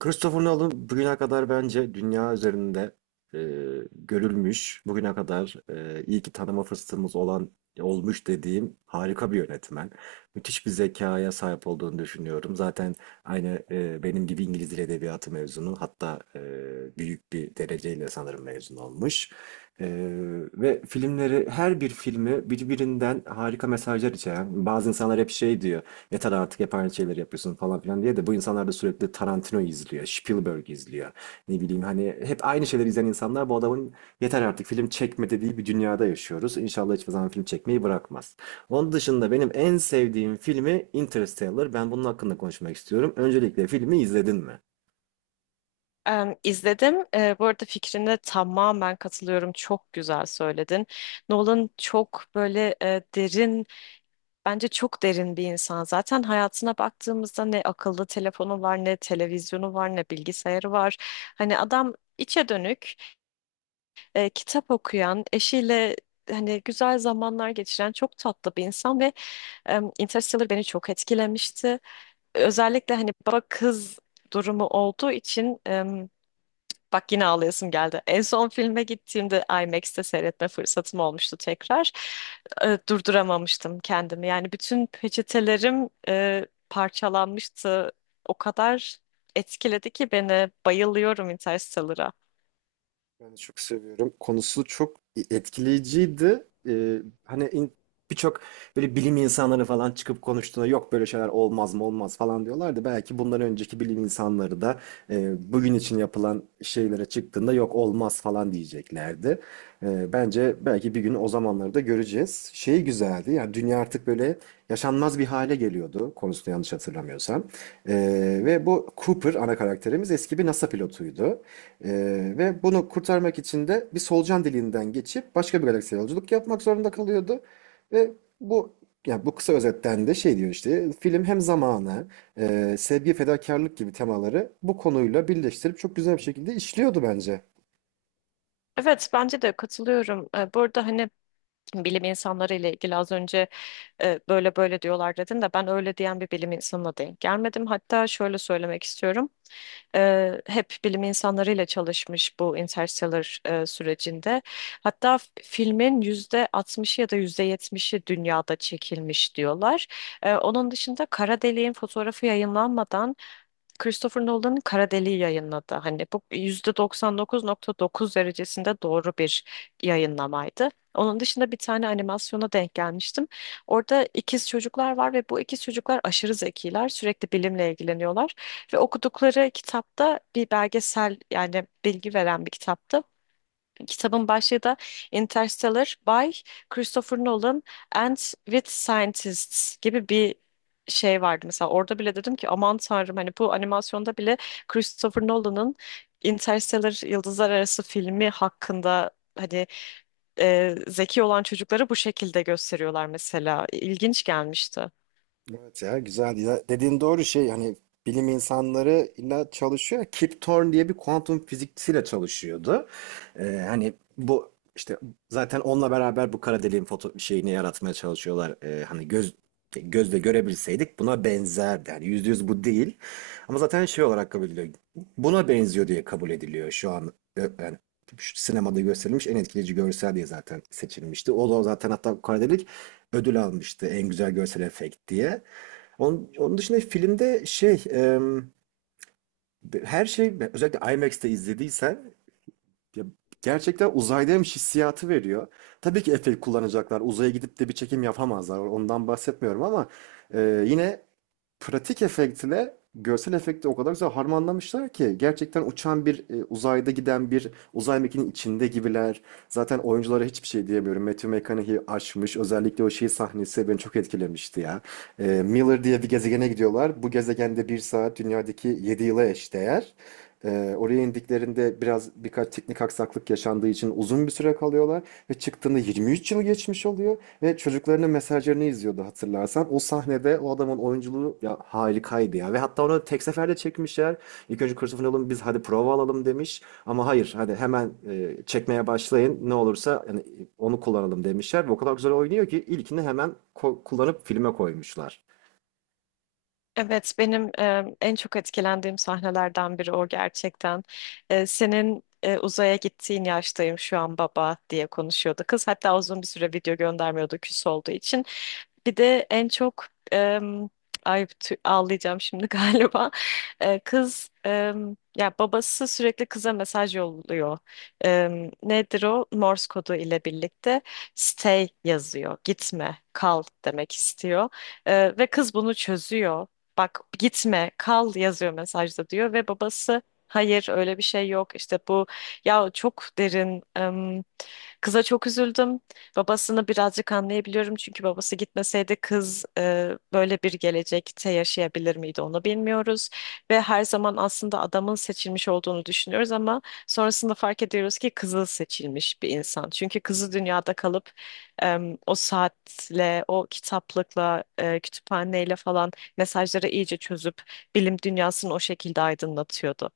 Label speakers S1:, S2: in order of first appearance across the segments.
S1: Christopher Nolan bugüne kadar bence dünya üzerinde e, görülmüş, bugüne kadar iyi ki tanıma fırsatımız olan olmuş dediğim harika bir yönetmen. Müthiş bir zekaya sahip olduğunu düşünüyorum. Zaten aynı benim gibi İngiliz Dil Edebiyatı mezunu, hatta büyük bir dereceyle sanırım mezun olmuş. E, ve filmleri, her bir filmi birbirinden harika mesajlar içeren. Bazı insanlar hep şey diyor, yeter artık hep aynı şeyleri yapıyorsun falan filan diye, de bu insanlar da sürekli Tarantino izliyor, Spielberg izliyor. Ne bileyim, hani hep aynı şeyleri izleyen insanlar bu adamın yeter artık film çekme dediği bir dünyada yaşıyoruz. İnşallah hiçbir zaman film çekmeyi bırakmaz. Onun dışında benim en sevdiğim filmi Interstellar. Ben bunun hakkında konuşmak istiyorum. Öncelikle filmi izledin mi?
S2: Em, izledim. Bu arada fikrine tamamen katılıyorum. Çok güzel söyledin. Nolan çok böyle derin, bence çok derin bir insan. Zaten hayatına baktığımızda ne akıllı telefonu var, ne televizyonu var, ne bilgisayarı var. Hani adam içe dönük, kitap okuyan, eşiyle hani güzel zamanlar geçiren çok tatlı bir insan ve Interstellar beni çok etkilemişti. Özellikle hani baba kız durumu olduğu için bak, yine ağlayasım geldi. En son filme gittiğimde IMAX'te seyretme fırsatım olmuştu tekrar. Durduramamıştım kendimi. Yani bütün peçetelerim parçalanmıştı. O kadar etkiledi ki beni. Bayılıyorum Interstellar'a.
S1: Ben de çok seviyorum. Konusu çok etkileyiciydi. Birçok böyle bilim insanları falan çıkıp konuştuğunda yok böyle şeyler olmaz mı olmaz falan diyorlardı. Belki bundan önceki bilim insanları da bugün için yapılan şeylere çıktığında yok olmaz falan diyeceklerdi. Bence belki bir gün o zamanları da göreceğiz. Şey güzeldi, yani dünya artık böyle yaşanmaz bir hale geliyordu, konusunu yanlış hatırlamıyorsam. Ve bu Cooper, ana karakterimiz, eski bir NASA pilotuydu. Ve bunu kurtarmak için de bir solucan deliğinden geçip başka bir galaksiye yolculuk yapmak zorunda kalıyordu. Ve bu, ya bu kısa özetten de şey diyor, işte film hem zamanı, sevgi, fedakarlık gibi temaları bu konuyla birleştirip çok güzel bir şekilde işliyordu bence.
S2: Evet, bence de katılıyorum. Bu arada hani bilim insanları ile ilgili az önce böyle böyle diyorlar dedin de ben öyle diyen bir bilim insanına denk gelmedim. Hatta şöyle söylemek istiyorum. Hep bilim insanlarıyla çalışmış bu Interstellar sürecinde. Hatta filmin yüzde 60'ı ya da yüzde 70'i dünyada çekilmiş diyorlar. Onun dışında kara deliğin fotoğrafı yayınlanmadan Christopher Nolan'ın Kara Deliği yayınladı. Hani bu %99,9 derecesinde doğru bir yayınlamaydı. Onun dışında bir tane animasyona denk gelmiştim. Orada ikiz çocuklar var ve bu ikiz çocuklar aşırı zekiler. Sürekli bilimle ilgileniyorlar. Ve okudukları kitapta bir belgesel, yani bilgi veren bir kitaptı. Kitabın başlığı da Interstellar by Christopher Nolan and with Scientists gibi bir şey vardı. Mesela orada bile dedim ki aman tanrım, hani bu animasyonda bile Christopher Nolan'ın Interstellar Yıldızlar Arası filmi hakkında hani zeki olan çocukları bu şekilde gösteriyorlar mesela. İlginç gelmişti.
S1: Evet ya, güzel. Ya dediğin doğru, şey hani bilim insanları illa çalışıyor. Kip Thorne diye bir kuantum fizikçisiyle çalışıyordu. Hani bu işte zaten onunla beraber bu kara deliğin foto şeyini yaratmaya çalışıyorlar. Gözle görebilseydik buna benzerdi. Yani yüzde yüz bu değil. Ama zaten şey olarak kabul ediliyor. Buna benziyor diye kabul ediliyor şu an. Yani şu sinemada gösterilmiş en etkileyici görsel diye zaten seçilmişti. O da zaten hatta bu kara delik ödül almıştı en güzel görsel efekt diye. Onun dışında filmde her şey, özellikle IMAX'te izlediysen, ya gerçekten uzaydaymış hissiyatı veriyor. Tabii ki efekt kullanacaklar. Uzaya gidip de bir çekim yapamazlar. Ondan bahsetmiyorum, ama yine pratik efektle görsel efekti o kadar güzel harmanlamışlar ki gerçekten uçan bir uzayda giden bir uzay mekiğinin içinde gibiler. Zaten oyunculara hiçbir şey diyemiyorum. Matthew McConaughey aşmış. Özellikle o şey sahnesi beni çok etkilemişti ya. Miller diye bir gezegene gidiyorlar. Bu gezegende bir saat dünyadaki 7 yıla eşdeğer. Oraya indiklerinde biraz, birkaç teknik aksaklık yaşandığı için uzun bir süre kalıyorlar ve çıktığında 23 yıl geçmiş oluyor. Ve çocuklarının mesajlarını izliyordu, hatırlarsan. O sahnede o adamın oyunculuğu ya harikaydı ya. Ve hatta onu tek seferde çekmişler. İlk önce Christopher Nolan biz hadi prova alalım demiş. Ama hayır hadi hemen çekmeye başlayın, ne olursa yani onu kullanalım demişler. Ve o kadar güzel oynuyor ki ilkini hemen kullanıp filme koymuşlar.
S2: Evet, benim en çok etkilendiğim sahnelerden biri o gerçekten. Senin uzaya gittiğin yaştayım şu an baba diye konuşuyordu kız. Hatta uzun bir süre video göndermiyordu küs olduğu için. Bir de en çok em, ay, ağlayacağım şimdi galiba. Kız ya, babası sürekli kıza mesaj yolluyor. Nedir o? Morse kodu ile birlikte stay yazıyor. Gitme, kal demek istiyor. Ve kız bunu çözüyor. Bak, gitme, kal yazıyor mesajda diyor ve babası hayır öyle bir şey yok işte, bu ya çok derin. Kıza çok üzüldüm. Babasını birazcık anlayabiliyorum çünkü babası gitmeseydi kız böyle bir gelecekte yaşayabilir miydi onu bilmiyoruz. Ve her zaman aslında adamın seçilmiş olduğunu düşünüyoruz ama sonrasında fark ediyoruz ki kızı seçilmiş bir insan. Çünkü kızı dünyada kalıp o saatle, o kitaplıkla, kütüphaneyle falan mesajları iyice çözüp bilim dünyasını o şekilde aydınlatıyordu.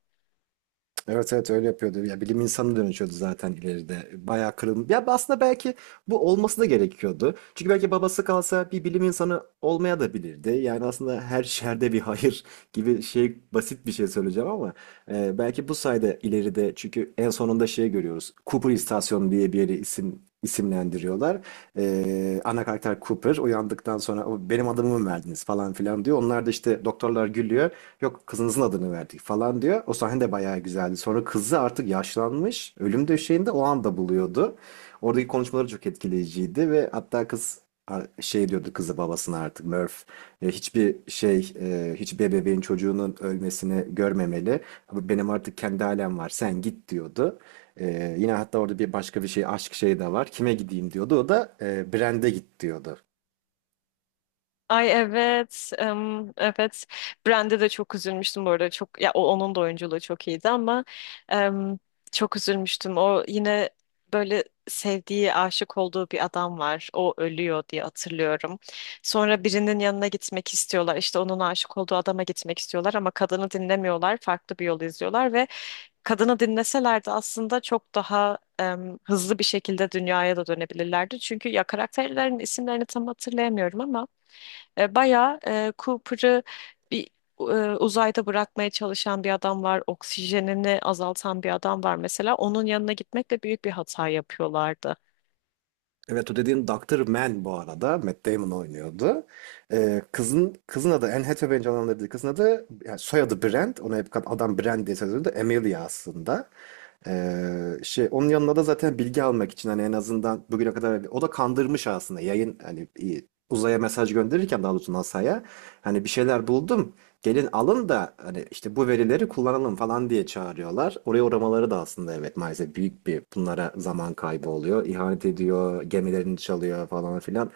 S1: Evet evet, öyle yapıyordu. Ya bilim insanı dönüşüyordu zaten ileride. Bayağı kırılım. Ya aslında belki bu olması da gerekiyordu. Çünkü belki babası kalsa bir bilim insanı olmaya da bilirdi. Yani aslında her şerde bir hayır gibi, şey basit bir şey söyleyeceğim ama belki bu sayede ileride, çünkü en sonunda şey görüyoruz. Cooper İstasyonu diye bir yeri isimlendiriyorlar. Ana karakter Cooper uyandıktan sonra "O, benim adımı mı verdiniz" falan filan diyor. Onlar da işte, doktorlar gülüyor. Yok, kızınızın adını verdik falan diyor. O sahne de bayağı güzeldi. Sonra kızı artık yaşlanmış. Ölüm döşeğinde o anda buluyordu. Oradaki konuşmaları çok etkileyiciydi ve hatta kız şey diyordu, kızı babasına, artık Murph, hiçbir bebeğin çocuğunun ölmesini görmemeli. Benim artık kendi ailem var. Sen git diyordu. Yine hatta orada bir başka bir şey, aşk şeyi de var. Kime gideyim diyordu. O da Brand'e git diyordu.
S2: Ay evet, evet. Brand'e de çok üzülmüştüm bu arada. Çok ya onun da oyunculuğu çok iyiydi ama em, çok üzülmüştüm. O yine böyle sevdiği, aşık olduğu bir adam var. O ölüyor diye hatırlıyorum. Sonra birinin yanına gitmek istiyorlar. İşte onun aşık olduğu adama gitmek istiyorlar ama kadını dinlemiyorlar. Farklı bir yol izliyorlar ve kadını dinleselerdi aslında çok daha hızlı bir şekilde dünyaya da dönebilirlerdi. Çünkü ya karakterlerin isimlerini tam hatırlayamıyorum ama bayağı Cooper'ı bir uzayda bırakmaya çalışan bir adam var. Oksijenini azaltan bir adam var mesela. Onun yanına gitmekle büyük bir hata yapıyorlardı.
S1: Evet, o dediğin Dr. Man bu arada. Matt Damon oynuyordu. Kızın adı, Anne Hathaway'in canlandırdığı kızın adı, yani soyadı Brand. Ona hep adam Brand diye söylüyordu. Amelia aslında. Şey, onun yanına da zaten bilgi almak için, hani en azından bugüne kadar hani o da kandırmış aslında, yayın hani uzaya mesaj gönderirken, daha doğrusu NASA'ya, hani bir şeyler buldum, gelin alın da hani işte bu verileri kullanalım falan diye çağırıyorlar. Oraya uğramaları da aslında evet maalesef büyük bir, bunlara zaman kaybı oluyor. İhanet ediyor, gemilerini çalıyor falan filan.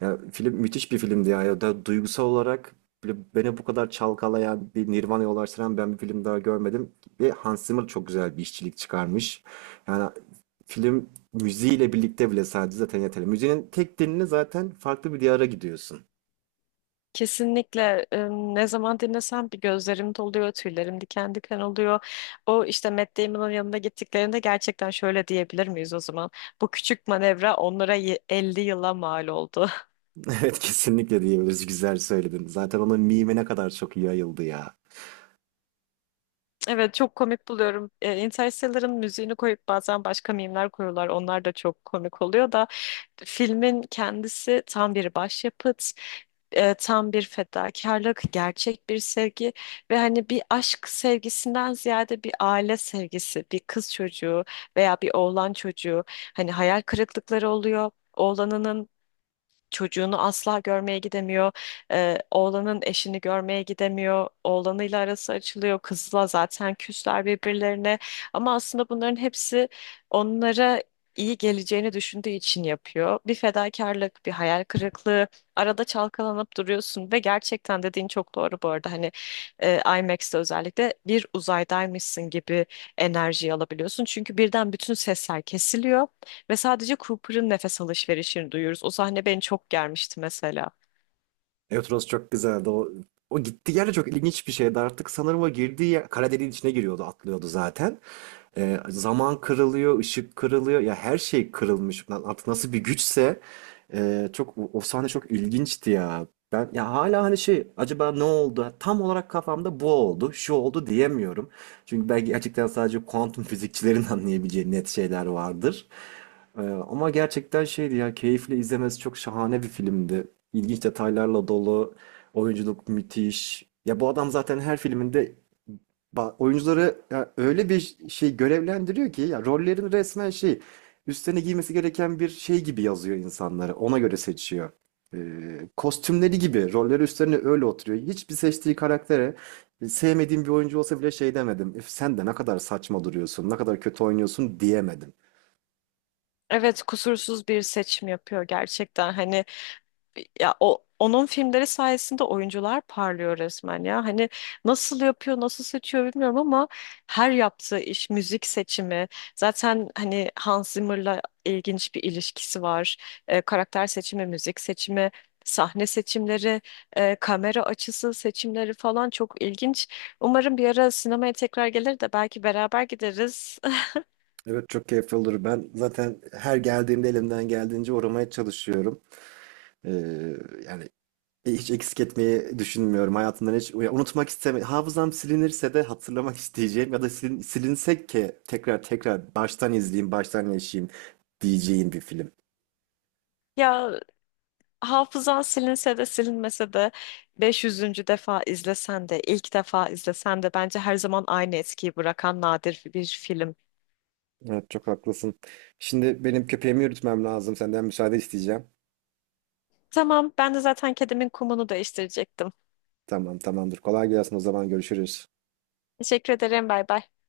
S1: Ya, film müthiş bir filmdi ya. Ya da duygusal olarak böyle beni bu kadar çalkalayan, bir Nirvana'ya ulaştıran ben bir film daha görmedim. Ve Hans Zimmer çok güzel bir işçilik çıkarmış. Yani film müziğiyle birlikte bile sadece zaten yeterli. Müziğin tek dilini zaten farklı bir diyara gidiyorsun.
S2: Kesinlikle ne zaman dinlesem bir gözlerim doluyor, tüylerim diken diken oluyor. O işte Matt Damon'ın yanına gittiklerinde gerçekten şöyle diyebilir miyiz o zaman? Bu küçük manevra onlara 50 yıla mal oldu.
S1: Evet kesinlikle diyebiliriz. Güzel söyledin. Zaten onun mimi ne kadar çok yayıldı ya.
S2: Evet, çok komik buluyorum. Interstellar'ın müziğini koyup bazen başka mimler koyuyorlar. Onlar da çok komik oluyor da filmin kendisi tam bir başyapıt, tam bir fedakarlık, gerçek bir sevgi ve hani bir aşk sevgisinden ziyade bir aile sevgisi, bir kız çocuğu veya bir oğlan çocuğu, hani hayal kırıklıkları oluyor. Oğlanının çocuğunu asla görmeye gidemiyor. Oğlanın eşini görmeye gidemiyor. Oğlanıyla arası açılıyor. Kızla zaten küsler birbirlerine. Ama aslında bunların hepsi onlara iyi geleceğini düşündüğü için yapıyor. Bir fedakarlık, bir hayal kırıklığı. Arada çalkalanıp duruyorsun ve gerçekten dediğin çok doğru bu arada. Hani IMAX'te özellikle bir uzaydaymışsın gibi enerjiyi alabiliyorsun. Çünkü birden bütün sesler kesiliyor. Ve sadece Cooper'ın nefes alışverişini duyuyoruz. O sahne beni çok germişti mesela.
S1: Euros çok güzeldi. O gittiği yer de çok ilginç bir şeydi. Artık sanırım o girdiği yer kara deliğin içine giriyordu, atlıyordu zaten. Zaman kırılıyor, ışık kırılıyor. Ya her şey kırılmış. Lan artık nasıl bir güçse, e, çok o o sahne çok ilginçti ya. Ben ya hala hani, şey acaba ne oldu? Tam olarak kafamda bu oldu, şu oldu diyemiyorum. Çünkü belki gerçekten sadece kuantum fizikçilerin anlayabileceği net şeyler vardır. Ama gerçekten şeydi ya, keyifle izlemesi çok şahane bir filmdi. İlginç detaylarla dolu, oyunculuk müthiş. Ya bu adam zaten her filminde oyuncuları ya öyle bir şey görevlendiriyor ki ya, rollerini resmen şey, üstlerine giymesi gereken bir şey gibi yazıyor insanları. Ona göre seçiyor. Kostümleri gibi rolleri üstlerine öyle oturuyor. Hiçbir seçtiği karaktere, sevmediğim bir oyuncu olsa bile şey demedim. "Üf, sen de ne kadar saçma duruyorsun, ne kadar kötü oynuyorsun" diyemedim.
S2: Evet, kusursuz bir seçim yapıyor gerçekten. Hani ya o, onun filmleri sayesinde oyuncular parlıyor resmen ya. Hani nasıl yapıyor, nasıl seçiyor bilmiyorum ama her yaptığı iş, müzik seçimi, zaten hani Hans Zimmer'la ilginç bir ilişkisi var. Karakter seçimi, müzik seçimi, sahne seçimleri, kamera açısı seçimleri falan çok ilginç. Umarım bir ara sinemaya tekrar gelir de belki beraber gideriz.
S1: Evet çok keyifli olur. Ben zaten her geldiğimde elimden geldiğince uğramaya çalışıyorum. Ee, yani Hiç eksik etmeyi düşünmüyorum. Hayatımdan hiç ya unutmak istemiyorum. Hafızam silinirse de hatırlamak isteyeceğim, ya da silinsek ki tekrar tekrar baştan izleyeyim, baştan yaşayayım diyeceğim bir film.
S2: Ya, hafızan silinse de silinmese de 500. defa izlesen de ilk defa izlesen de bence her zaman aynı etkiyi bırakan nadir bir film.
S1: Evet çok haklısın. Şimdi benim köpeğimi yürütmem lazım. Senden müsaade isteyeceğim.
S2: Tamam, ben de zaten kedimin kumunu değiştirecektim.
S1: Tamam tamamdır. Kolay gelsin, o zaman görüşürüz.
S2: Teşekkür ederim. Bay bay.